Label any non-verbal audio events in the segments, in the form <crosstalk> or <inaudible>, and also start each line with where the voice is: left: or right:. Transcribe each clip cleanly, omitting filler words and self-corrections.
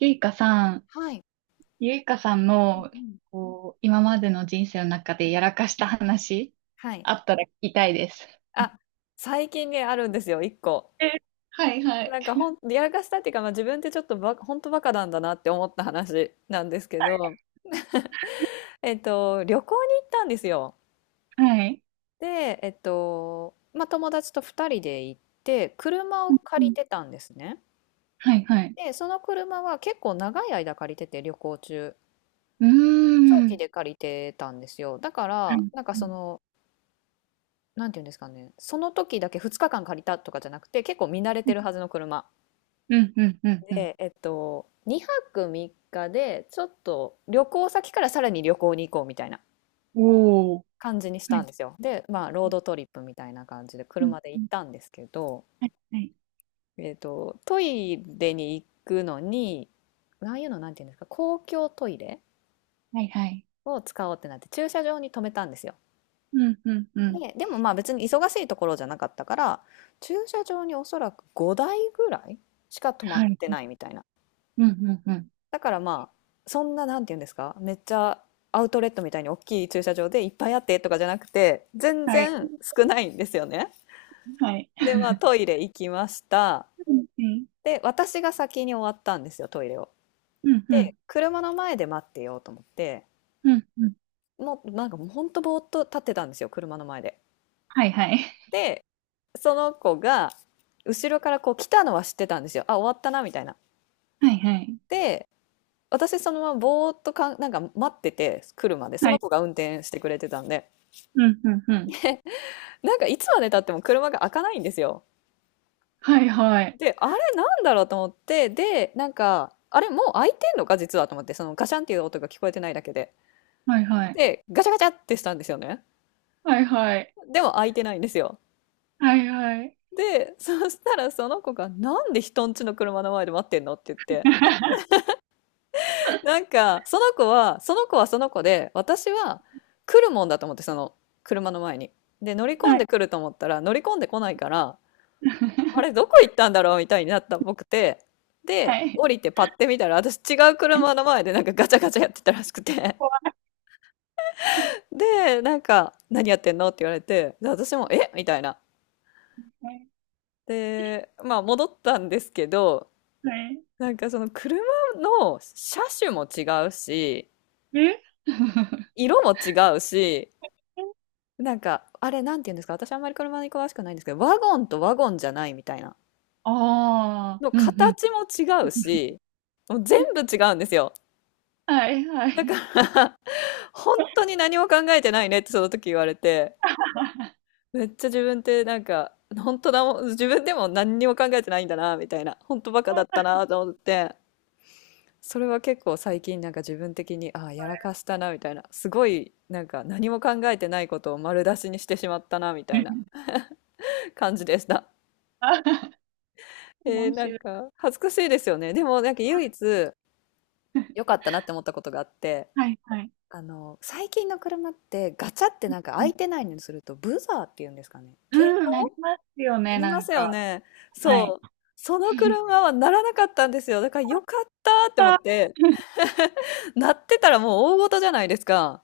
right: ゆいかさん、
left: はい。
right: ゆいかさん
left: うん
right: の、
left: うん。
right: こう、今までの人生の中でやらかした話、
left: はい。
right: あったら聞きたいです。
left: あ、最近ね、あるんですよ、1個。
right: え、はいはい。
left: なんかやらかしたっていうか、まあ、自分ってちょっとほんとバカなんだなって思った話なんですけど、旅行に行ったんですよ。
right: はい。
left: で、まあ、友達と2人で行って、車を
right: う
left: 借り
right: ん、
left: てたんですね。
right: はいはい。
left: で、その車は結構長い間借りてて、旅行中。
right: うー
left: 長期
right: ん。
left: で借りてたんですよ。だか
right: はい。
left: ら、なんか
right: う
left: そ
right: ん、
left: の、なんていうんですかね、その時だけ2日間借りたとかじゃなくて、結構見慣れてるはずの車。
right: うん、うん、うん。
left: で、2泊3日で、ちょっと旅行先からさらに旅行に行こうみたいな
right: おー。
left: 感じにし
right: は
left: たん
right: い。
left: ですよ。で、まあ、ロードトリップみたいな感じで
right: うん、
left: 車で
right: う
left: 行っ
right: ん。
left: たんですけど、
right: はい、はい。
left: トイレに行くのに、ああいうのなんていうんですか、公共トイレ
right: はい、はい。
left: を使おうってなって、駐車場に止めたんですよ。
right: うん、うん、うん。
left: で、でもまあ別に忙しいところじゃなかったから、駐車場におそらく5台ぐらいしか止まっ
right: はい。
left: てないみたいな。
right: うん、うん、うん。
left: だからまあ、そんな、なんて言うんですか、めっちゃアウトレットみたいに大きい駐車場でいっぱいあってとかじゃなくて、全
right: はい。
left: 然少ないんですよね。
right: はい。
left: で、まあ、トイレ行きました。
right: うんうん、
left: で、私が先に終わったんですよ、トイレを。
right: う
left: で、
right: ん、
left: 車の前で待ってようと思って、
right: うん、うん。
left: もうなんかほんとぼーっと立ってたんですよ、車の前で。
right: はい、はい。
left: で、その子が、後ろからこう来たのは知ってたんですよ。あ、終わったな、みたいな。
right: はい、はい。
left: で、私そのままぼーっとなんか待ってて、車で、そ
right: は
left: の
right: い。
left: 子が運転してくれてたんで。
right: うん、うん、う
left: <laughs>
right: ん。
left: でなんかいつまで経っても車が開かないんですよ。
right: はい、はい。
left: で、あれなんだろうと思って、で、なんか、あれもう開いてんのか実はと思って、そのガシャンっていう音が聞こえてないだけで。
right: はい、はい。
left: で、ガチャガチャってしたんですよね。
right: はいはい。
left: でも開いてないんですよ。
right: はいはい。
left: で、そしたらその子が、なんで人んちの車の前で待ってんのって言って。
right: <laughs>
left: なんか、その子はその子で、私は来るもんだと思って、その車の前に。で、乗り込
right: は
left: ん
right: い。
left: でくると思ったら、乗り込んでこないから、あれ、ど
right: <laughs>
left: こ行ったんだろうみたいになったっぽくて、で、
right: はい。
left: 降りてパッて見たら、私違う車の前でなんかガチャガチャやってたらしくて、
right: 怖
left: で、なんか、何やってんのって言われて、で、私も、えみたいな。
right: い。
left: で、まあ戻ったんですけど、
right: はい。
left: なんかその車の車種も違うし、
right: え。 <laughs>
left: 色も違うし、なんか、あれ、なんて言うんですか、私あんまり車に詳しくないんですけど、ワゴンとワゴンじゃないみたいな。
right: ああ
left: の
right: ー、うんうん。
left: 形も違うし、もう全部違うんですよ。
right: はいは
left: だか
right: い。
left: ら本当に何も考えてないねってその時言われて、めっちゃ自分ってなんか、本当だもん、自分でも何にも考えてないんだな、みたいな、本当バカだった
right: <laughs>
left: なと思って、それは結構最近なんか自分的に、ああ、やらかしたな、みたいな、すごいなんか何も考えてないことを丸出しにしてしまったな、みたいな感じでした。えー、
right: 面
left: なん
right: 白い。
left: か恥ずかしいですよね。でもなんか唯一良かったなって思ったことがあって、
right: はい、え、ああ、うんうん、はいはい。
left: あの、最近の車ってガチャってなんか
right: う
left: 開
right: ん、
left: いてないのにするとブザーっていうんですかね。警
right: うんな
left: 報
right: りますよ
left: な
right: ね、
left: り
right: な
left: ま
right: ん
left: すよ
right: か。
left: ね。
right: は
left: そ
right: い。
left: う。その車はならなかったんですよ。だからよかったって思っ
right: あ、
left: て、鳴ってたらもう大事じゃないですか。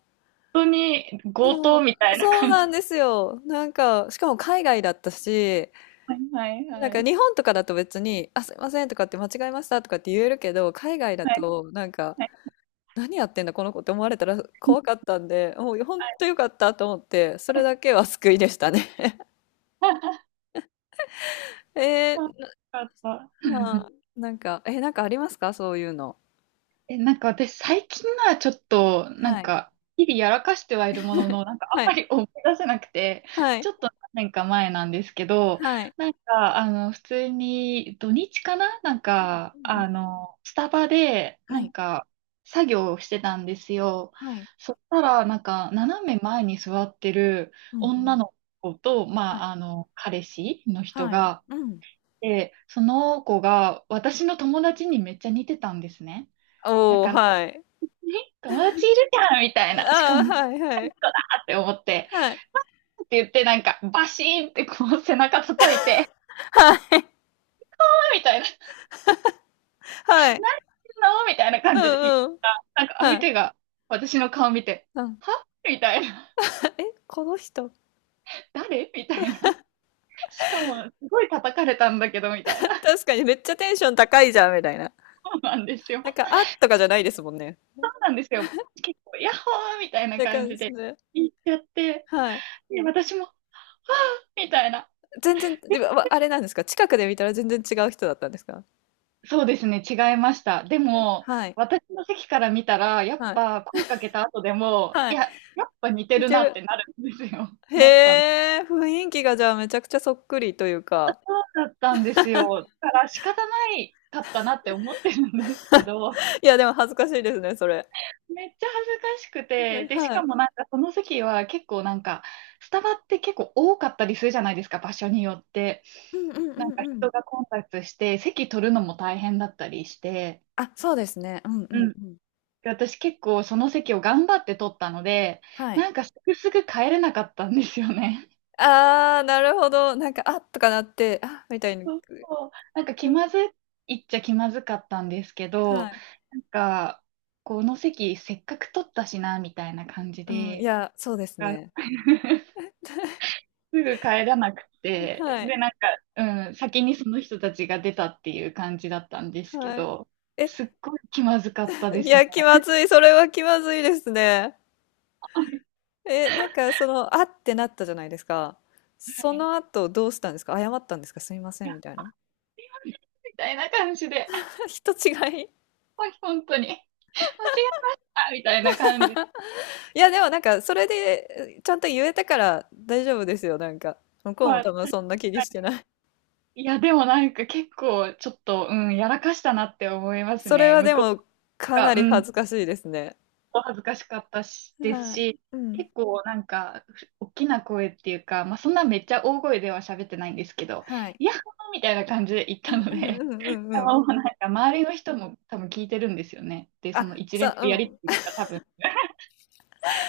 right: 本当に強
left: そ
right: 盗
left: う、
right: みたいな
left: そう
right: 感
left: な
right: じ。
left: んですよ。なんか、しかも海外だったし、
right: はいは
left: なん
right: いは
left: か
right: い。
left: 日本とかだと別に、あ、すいませんとかって間違えましたとかって言えるけど、海外だ
right: はい
left: となんか、
right: はい。
left: 何やってんだこの子って思われたら怖かったんで、もう本
right: はい。
left: 当よかったと思って、それだけは救いでしたね。
right: <laughs>
left: <laughs> えー、
right: あ、よかった。
left: な、なんか、ありますかそういうの。
right: え、なんか私最近のはちょっと、な
left: は
right: ん
left: い。
right: か、日々やらかしてはいるものの、なんかあん
left: は
right: ま
left: い。
right: り思い出せなくて、
left: はい、
right: ちょっと何年か前なんですけど、
left: はい。
right: なんか、あの、普通に土日かな、なん
left: はい、
right: か、
left: うんうん、
right: あの、スタバで、
left: は
right: なん
left: い、
right: か、作業をしてたんですよ。
left: はい、
right: そしたら、なんか、斜め前に座ってる
left: うんう
right: 女
left: ん、
right: の子と、
left: は
right: ま
left: い、
right: あ、あの、彼氏の人
left: はい、
right: が、
left: うん。
right: で、その子が私の友達にめっちゃ似てたんですね。だ
left: おお、
right: から
left: はい。
right: 友達いるじゃんみたいな。しか
left: ああ、
right: も、
left: はいはい。
right: あって思って、
left: はい。
right: って言ってなんか、バシーンってこう背中叩いて、
left: はい。
right: あみたいな、何し
left: はい。
right: てんのみたいな
left: う
right: 感じで言っ
left: んうん。
right: たら、なんか
left: は
right: 相
left: い。
right: 手が私の顔見て、
left: うん。
right: はみたいな。
left: <laughs> え、この人。
right: 誰みたいな。しかも、すごい叩かれたんだけど、みたいな。
left: <laughs> 確かにめっちゃテンション高いじゃんみたいな。
right: そうなんですよ。
left: なんか、あ、とかじゃないですもんね。
right: そうなんですよ。結構、ヤッホーみたい
left: っ
right: な
left: て
right: 感
left: 感
right: じ
left: じ
right: で
left: で。
right: 言っちゃって、
left: はい。
right: で、私も、みたいな。
left: 全然、でも、あれなんですか、近くで見たら全然違う人だったんですか？
right: そうですね、違いました。でも、
left: はい、
right: 私の席から見たら、やっ
left: はい、
right: ぱ声かけた後でも、
left: は
right: い
left: い。
right: や、やっぱ似て
left: 似
right: る
left: て
right: なっ
left: る。
right: てなるんですよ。<laughs>
left: へ
right: なったの。
left: え、雰囲気がじゃあめちゃくちゃそっくりというか。
right: だったんですよ。だから仕方ないかったなって思ってるんですけど、
left: いや、でも恥ずかしいですね、それ。
right: めっちゃ恥ずかしくて、
left: <laughs>
right: で、し
left: は
right: か
left: い。
right: もなんかその席は結構なんか、スタバって結構多かったりするじゃないですか、場所によって。
left: うんうんう
right: な
left: ん
right: んか
left: うん。
right: 人が混雑して、席取るのも大変だったりして、
left: あ、そうですね。うんう
right: う
left: ん
right: ん、
left: うん。
right: 私結構その席を頑張って取ったので、
left: はい。
right: なんかすぐすぐ帰れなかったんですよね。
left: ああ、なるほど。なんか、あっとかなって、あ、みたいに、
right: そうそう、なんか
left: う
right: 気
left: ん
right: まずいっちゃ気まずかったんですけ
left: は
right: ど、
left: い。
right: なんか、この席せっかく取ったしな、みたいな感じ
left: うん、い
right: で、
left: や、そうですね。
right: あ。 <laughs> すぐ帰らなく
left: <laughs>
right: て、
left: はい、
right: で、なんか、うん、先にその人たちが出たっていう感じだったんですけ
left: はい。
right: ど、
left: え、
right: すっごい気まずかったで
left: い
right: すね。
left: や、気まずい、それは気まずいですね。
right: <laughs> はい。
left: え、なんかその、あってなったじゃないですか。
right: は
left: そ
right: い、
left: の後どうしたんですか？謝ったんですか？すみま
right: い
left: せん、
right: や
left: みたいな。
right: みたいな感じで。
left: <laughs> 人違い。
right: はい、本当に。間違えましたみたいな感じ。
left: いや、でもなんか、それで、ちゃんと言えたから大丈夫ですよ、なんか。向こう
right: ま
left: も多
right: あ、
left: 分そんな気にしてない。
right: いや、でもなんか結構ちょっと、うん、やらかしたなって思います
left: それ
right: ね。
left: は
right: 向
left: で
right: こう
left: も、かな
right: が、
left: り
right: うん、
left: 恥ずかしいですね。
right: 恥ずかしかったし、です
left: はい。
right: し、
left: うん。
right: 結構なんか、大きな声っていうか、まあそんなめっちゃ大声では喋ってないんですけど、
left: はい。
right: いや、みたいな感じで言っ
left: う
right: た
left: ん
right: の
left: うんう
right: で、
left: んうんうん。
right: もうなんか周りの人も多分聞いてるんですよね。で、そ
left: あ、
right: の一連
left: さ、
right: の
left: う
right: やり
left: ん。
right: とりが多分、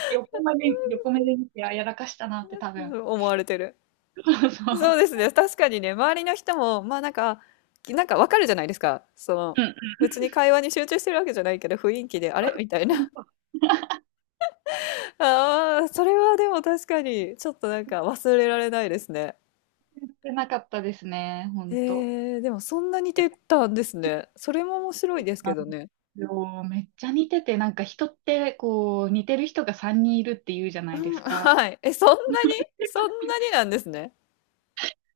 right: 横目で、横目で見て、あ、やらかしたなって多
left: う
right: 分。
left: ん思われてる。
right: <laughs> そうそ
left: そ
right: う。
left: うですね。確かにね、周りの人も、まあなんか、なんかわかるじゃないですか。その、
right: うん、
left: 別に会話に集中してるわけじゃないけど、雰囲気で、あれみたいな。<laughs> ああ、それはでも確かに、ちょっとなんか忘れられないですね。
right: てなかったですね、ほんと。
left: えーでもそんなに
right: いや、
left: 出たんですね。それも面白いですけ
right: あ
left: どね。
right: のめっちゃ似てて、なんか人ってこう似てる人が3人いるって言うじゃな
left: う
right: いで
left: ん、
right: すか。
left: はい。え、そんなに？そんなになんですね。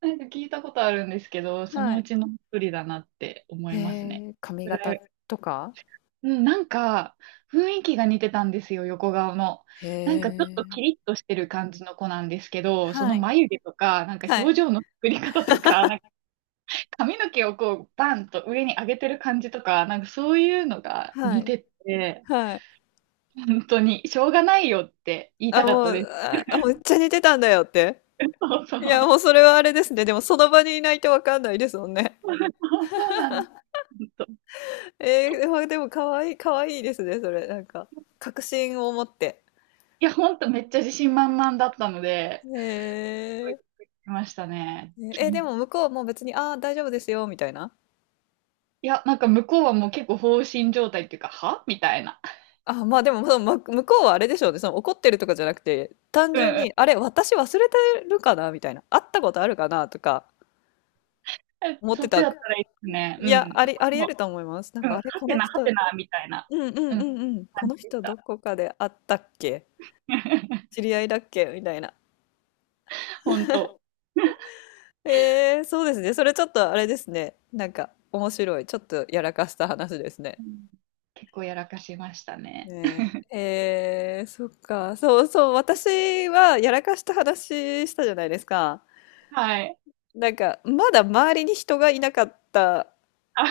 right: なんか聞いたことあるんですけど、そ
left: は
right: のう
left: い。
right: ちの一人だなって思
left: へ
right: いますね。
left: え、髪
right: ぐ
left: 型
right: らい。
left: とか？
right: うん、なんか雰囲気が似てたんですよ、横顔の。
left: へ
right: なんかちょっとキ
left: え。
right: リッとしてる感じの子なんですけど、そ
left: は
right: の
left: い。
right: 眉毛とか、なんか
left: はい。
right: 表情の作り方とか、なん髪の毛をこう、バンと上に上げてる感じとか、なんかそういうのが
left: は
right: 似
left: い。
right: てて、
left: はい。
right: 本当に、しょうがないよって言いた
left: あ、
right: かっ
left: も
right: たで
left: う、
right: す。
left: ああ、めっちゃ似てたんだよって。
right: <laughs> そうそう。
left: いや、もうそれはあれですね。でもその場にいないとわかんないですもんね。
right: <laughs> そうそうなんです。本当、い
left: <laughs> ええ、まあでも可愛い可愛いですね、それ、なんか、確信を持って。
right: や、本当めっちゃ自信満々だったので、す
left: へ
right: ごいびっくりしましたね。
left: え、ね
right: う
left: え、で
right: ん、
left: も向こうも別に「ああ、大丈夫ですよ」みたいな？
right: いや、なんか向こうはもう結構放心状態っていうか、はみたいな。
left: あ、まあでも、その、向こうはあれでしょうね。その怒ってるとかじゃなくて、単
right: うん
left: 純
right: う
left: に、
right: ん。
left: あれ、私忘れてるかなみたいな。会ったことあるかなとか
right: え、
left: 思っ
right: そ
left: て
right: っ
left: た。
right: ち
left: い
right: だったらいいですね。う
left: や、
right: ん。
left: あり得
right: も
left: ると思います。なん
right: う、うん、
left: か、あ
right: は
left: れ、こ
right: て
left: の
right: なは
left: 人、うん
right: てな、みたいな、
left: うん
right: う
left: う
right: ん、
left: んうん。こ
right: 感じ
left: の
right: でし
left: 人
right: た。
left: どこかで会ったっけ？知
right: <laughs>
left: り合いだっけみたいな。
right: 本当。
left: えー、そうですね。それちょっとあれですね。なんか、面白い。ちょっとやらかした話ですね。
right: うん、結構やらかしましたね。
left: ねえ、えー、そっか。そうそう。私はやらかした話したじゃないですか。
right: はい。
left: なんか、まだ周りに人がいなかった
right: あ。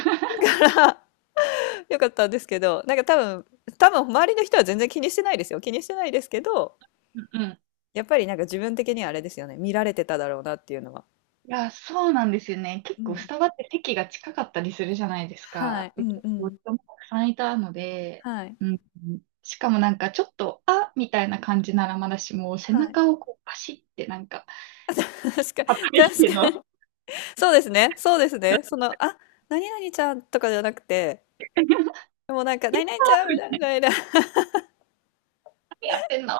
right: <laughs>
left: から <laughs> 良かったんですけど、なんか多分、周りの人は全然気にしてないですよ。気にしてないですけど、
right: うんうん。
left: やっぱりなんか自分的にはあれですよね。見られてただろうなっていうのは。
right: いや、そうなんですよね。
left: う
right: 結構ス
left: ん。
right: タバって席が近かったりするじゃないです
left: は
right: か。
left: い。う
right: で、
left: ん
right: 結
left: う
right: 構
left: ん。
right: 人もたくさんいたので、
left: はい。
right: うん。しかもなんかちょっと、あみたいな感じならまだしも、背
left: はい。
right: 中をこうパシってなんか、
left: <laughs> 確かに、
right: 働いて
left: 確
right: の。<laughs>
left: か
right: っ
left: に。そうですね。そうですね。その、あ、何々ちゃんとかじゃなくて、もうなんか、
right: て
left: 何々ちゃんみ
right: たいな、
left: たいな、
right: 何やってんの。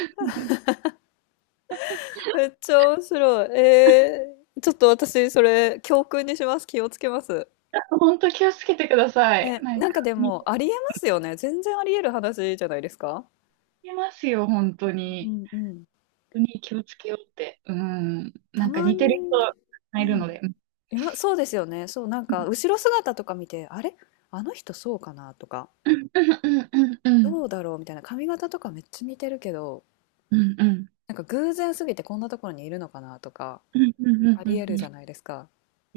right: <laughs>
left: めっちゃ面白い。ちょっと私、それ、教訓にします。気をつけます。
right: 本当気をつけてください。
left: ね、
right: なん
left: なん
right: か、
left: かで
right: 見つ
left: もありえますよね。全然ありえる話じゃないですか。
right: けますよ、本当
left: う
right: に。
left: んうん。
right: 当に気をつけようって。うん。
left: た
right: なんか
left: ま
right: 似てる
left: に
right: 人
left: ね、
right: が
left: う
right: いる
left: ん。
right: ので。う
left: 今、そうですよね。そう、なんか
right: ん
left: 後ろ姿とか見て、あれあの人そうかなとか、
right: うんうん
left: どうだろうみたいな、髪型とかめっちゃ似てるけど、
right: うんうん
left: なんか偶然すぎてこんなところにいるのかなとか、
right: うんうんうん
left: あ
right: うんう
left: りえ
right: ん、
left: る
right: うん、
left: じゃないで
right: い
left: すか。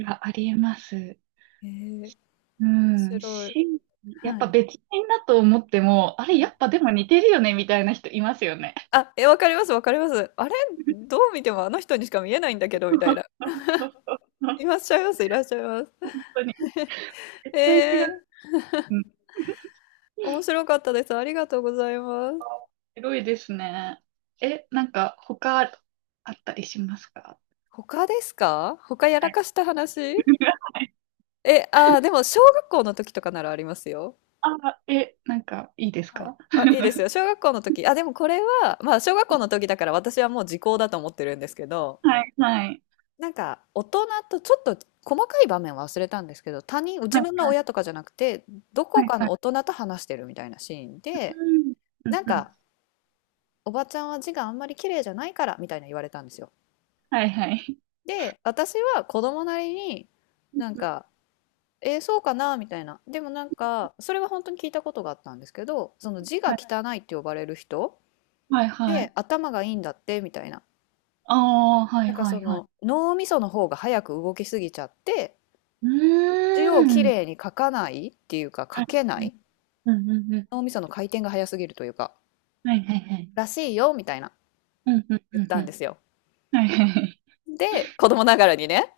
right: や、ありえます。
left: 面
right: うん。
left: 白い。
right: し、やっ
left: は
right: ぱ
left: い。
right: 別人だと思っても、あ
left: う
right: れ、や
left: ん、
right: っぱでも似てるよね、みたいな人いますよね。
left: あ、え、わかります、わかります。あれどう見てもあの人にしか見えないんだけど、
right: そ
left: み
right: う
left: たいな。
right: そうそう、
left: いらっしゃいます、いらっしゃいます。
right: 本当に。絶
left: え
right: 対違う。
left: ー
right: うん。
left: 面白かったです。ありがとうございます。
right: 広いですね。え、なんか他あったりしますか？
left: 他ですか？他や
right: は
left: ら
right: い。
left: かした話？
right: <laughs> はい、
left: え、ああでも小学校の時とかならありますよ。
right: あ、え、なんかいいです
left: はい。
right: か？
left: あ、いいですよ。小学校の時。あ、でもこれは、まあ小学校の時だから私はもう時効だと思ってるんですけど、
right: はい、はい。
left: なんか大人とちょっと細かい場面は忘れたんですけど、他人、自
right: はい、
left: 分の
right: は
left: 親
right: い、
left: とかじゃなくて、どこ
right: はい、
left: か
right: は
left: の
right: い。
left: 大人と話してるみたいなシーンで、
right: うん。うん、
left: なん
right: うん。
left: か、おばちゃんは字があんまり綺麗じゃないからみたいな言われたんですよ。
right: はい、はい。
left: で、私は子供なりに
right: うん、
left: なんか、えーそうかなみたいな。でもなんか、それは本当に聞いたことがあったんですけど、その字
right: は
left: が
right: い、
left: 汚いって呼ばれる人
right: はい、は
left: で、
right: い。
left: 頭がいいんだってみたいな。
right: ああ、はい、
left: なんか
right: は
left: そ
right: い、はい。
left: の脳みその方が早く動きすぎちゃって、
right: う
left: 字をき
right: ーん。
left: れいに書かないっていうか、書
right: はい、
left: けな
right: はい。
left: い。
right: うん、うん、うん。
left: 脳みその回転が早すぎるというか、
right: はい、はい、はい。
left: らしいよみたいな
right: うん、うん、
left: 言
right: う
left: っ
right: ん、
left: た
right: う
left: んで
right: ん。
left: すよ。
right: はい、はい、
left: で、子供ながらにね。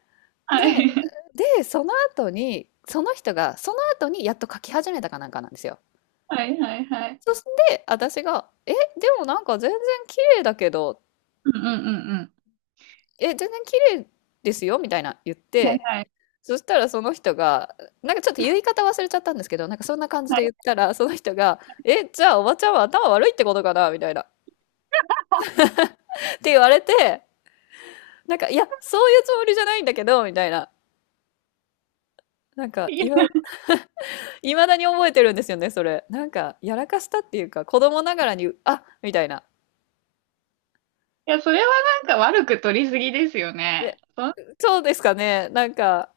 left: で、
right: はい。
left: で、その後に、その人が、その後にやっと書き始めたかなんかなんですよ。
right: はい、はい、はい、は
left: そ
right: い。
left: して、私が、え、でもなんか全然綺麗だけど、
right: うん、うん、うん、う
left: え、全然綺麗ですよみたいな言っ
right: ん。はい、
left: て、
right: はい、
left: そしたらその人が、なんかちょっと言い方忘れちゃったんですけど、なんかそんな感じ
right: は
left: で言
right: い。
left: ったら、その人が、え、じゃあおばちゃんは頭悪いってことかなみたいな。って言われて、なんか、いや、そういうつもりじゃないんだけど、みたいな。なんか、
right: いや、
left: いま、いまだに覚えてるんですよね、それ。なんか、やらかしたっていうか、子供ながらに、あ、みたいな。
right: それはなんか悪く取りすぎですよね。
left: え、
right: そんなこ
left: そうですかね。なんか、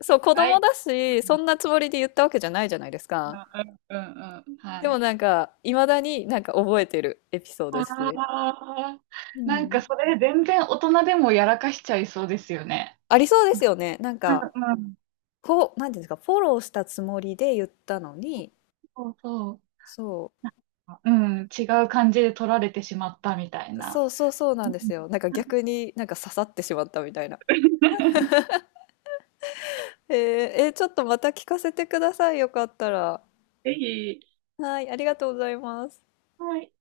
left: そ
right: と
left: う、子
right: な
left: 供
right: い。
left: だし、そんなつもりで言ったわけじゃないじゃないですか。
right: うん、うん、うん、うん。
left: で
right: は
left: も
right: い。
left: なんか、いまだになんか覚えてるエピソードです
right: あ
left: ね。
right: あ、
left: う
right: なんか
left: ん。
right: それ全然大人でもやらかしちゃいそうですよね。
left: ありそうですよね。なん
right: う
left: か、
right: んうん。
left: こう、なんていうんですか、フォローしたつもりで言ったのに、
right: そうそ
left: そ
right: う。うん、違う感じで取られてしまったみたい
left: う、
right: な。
left: そうそうそうな
right: う
left: ん
right: ん。
left: ですよ。なんか逆になんか刺さってしまったみたいな。
right: <laughs>
left: えー、ちょっとまた聞かせてください。よかったら。
right: ぜひ。
left: はい、ありがとうございます。
right: はい。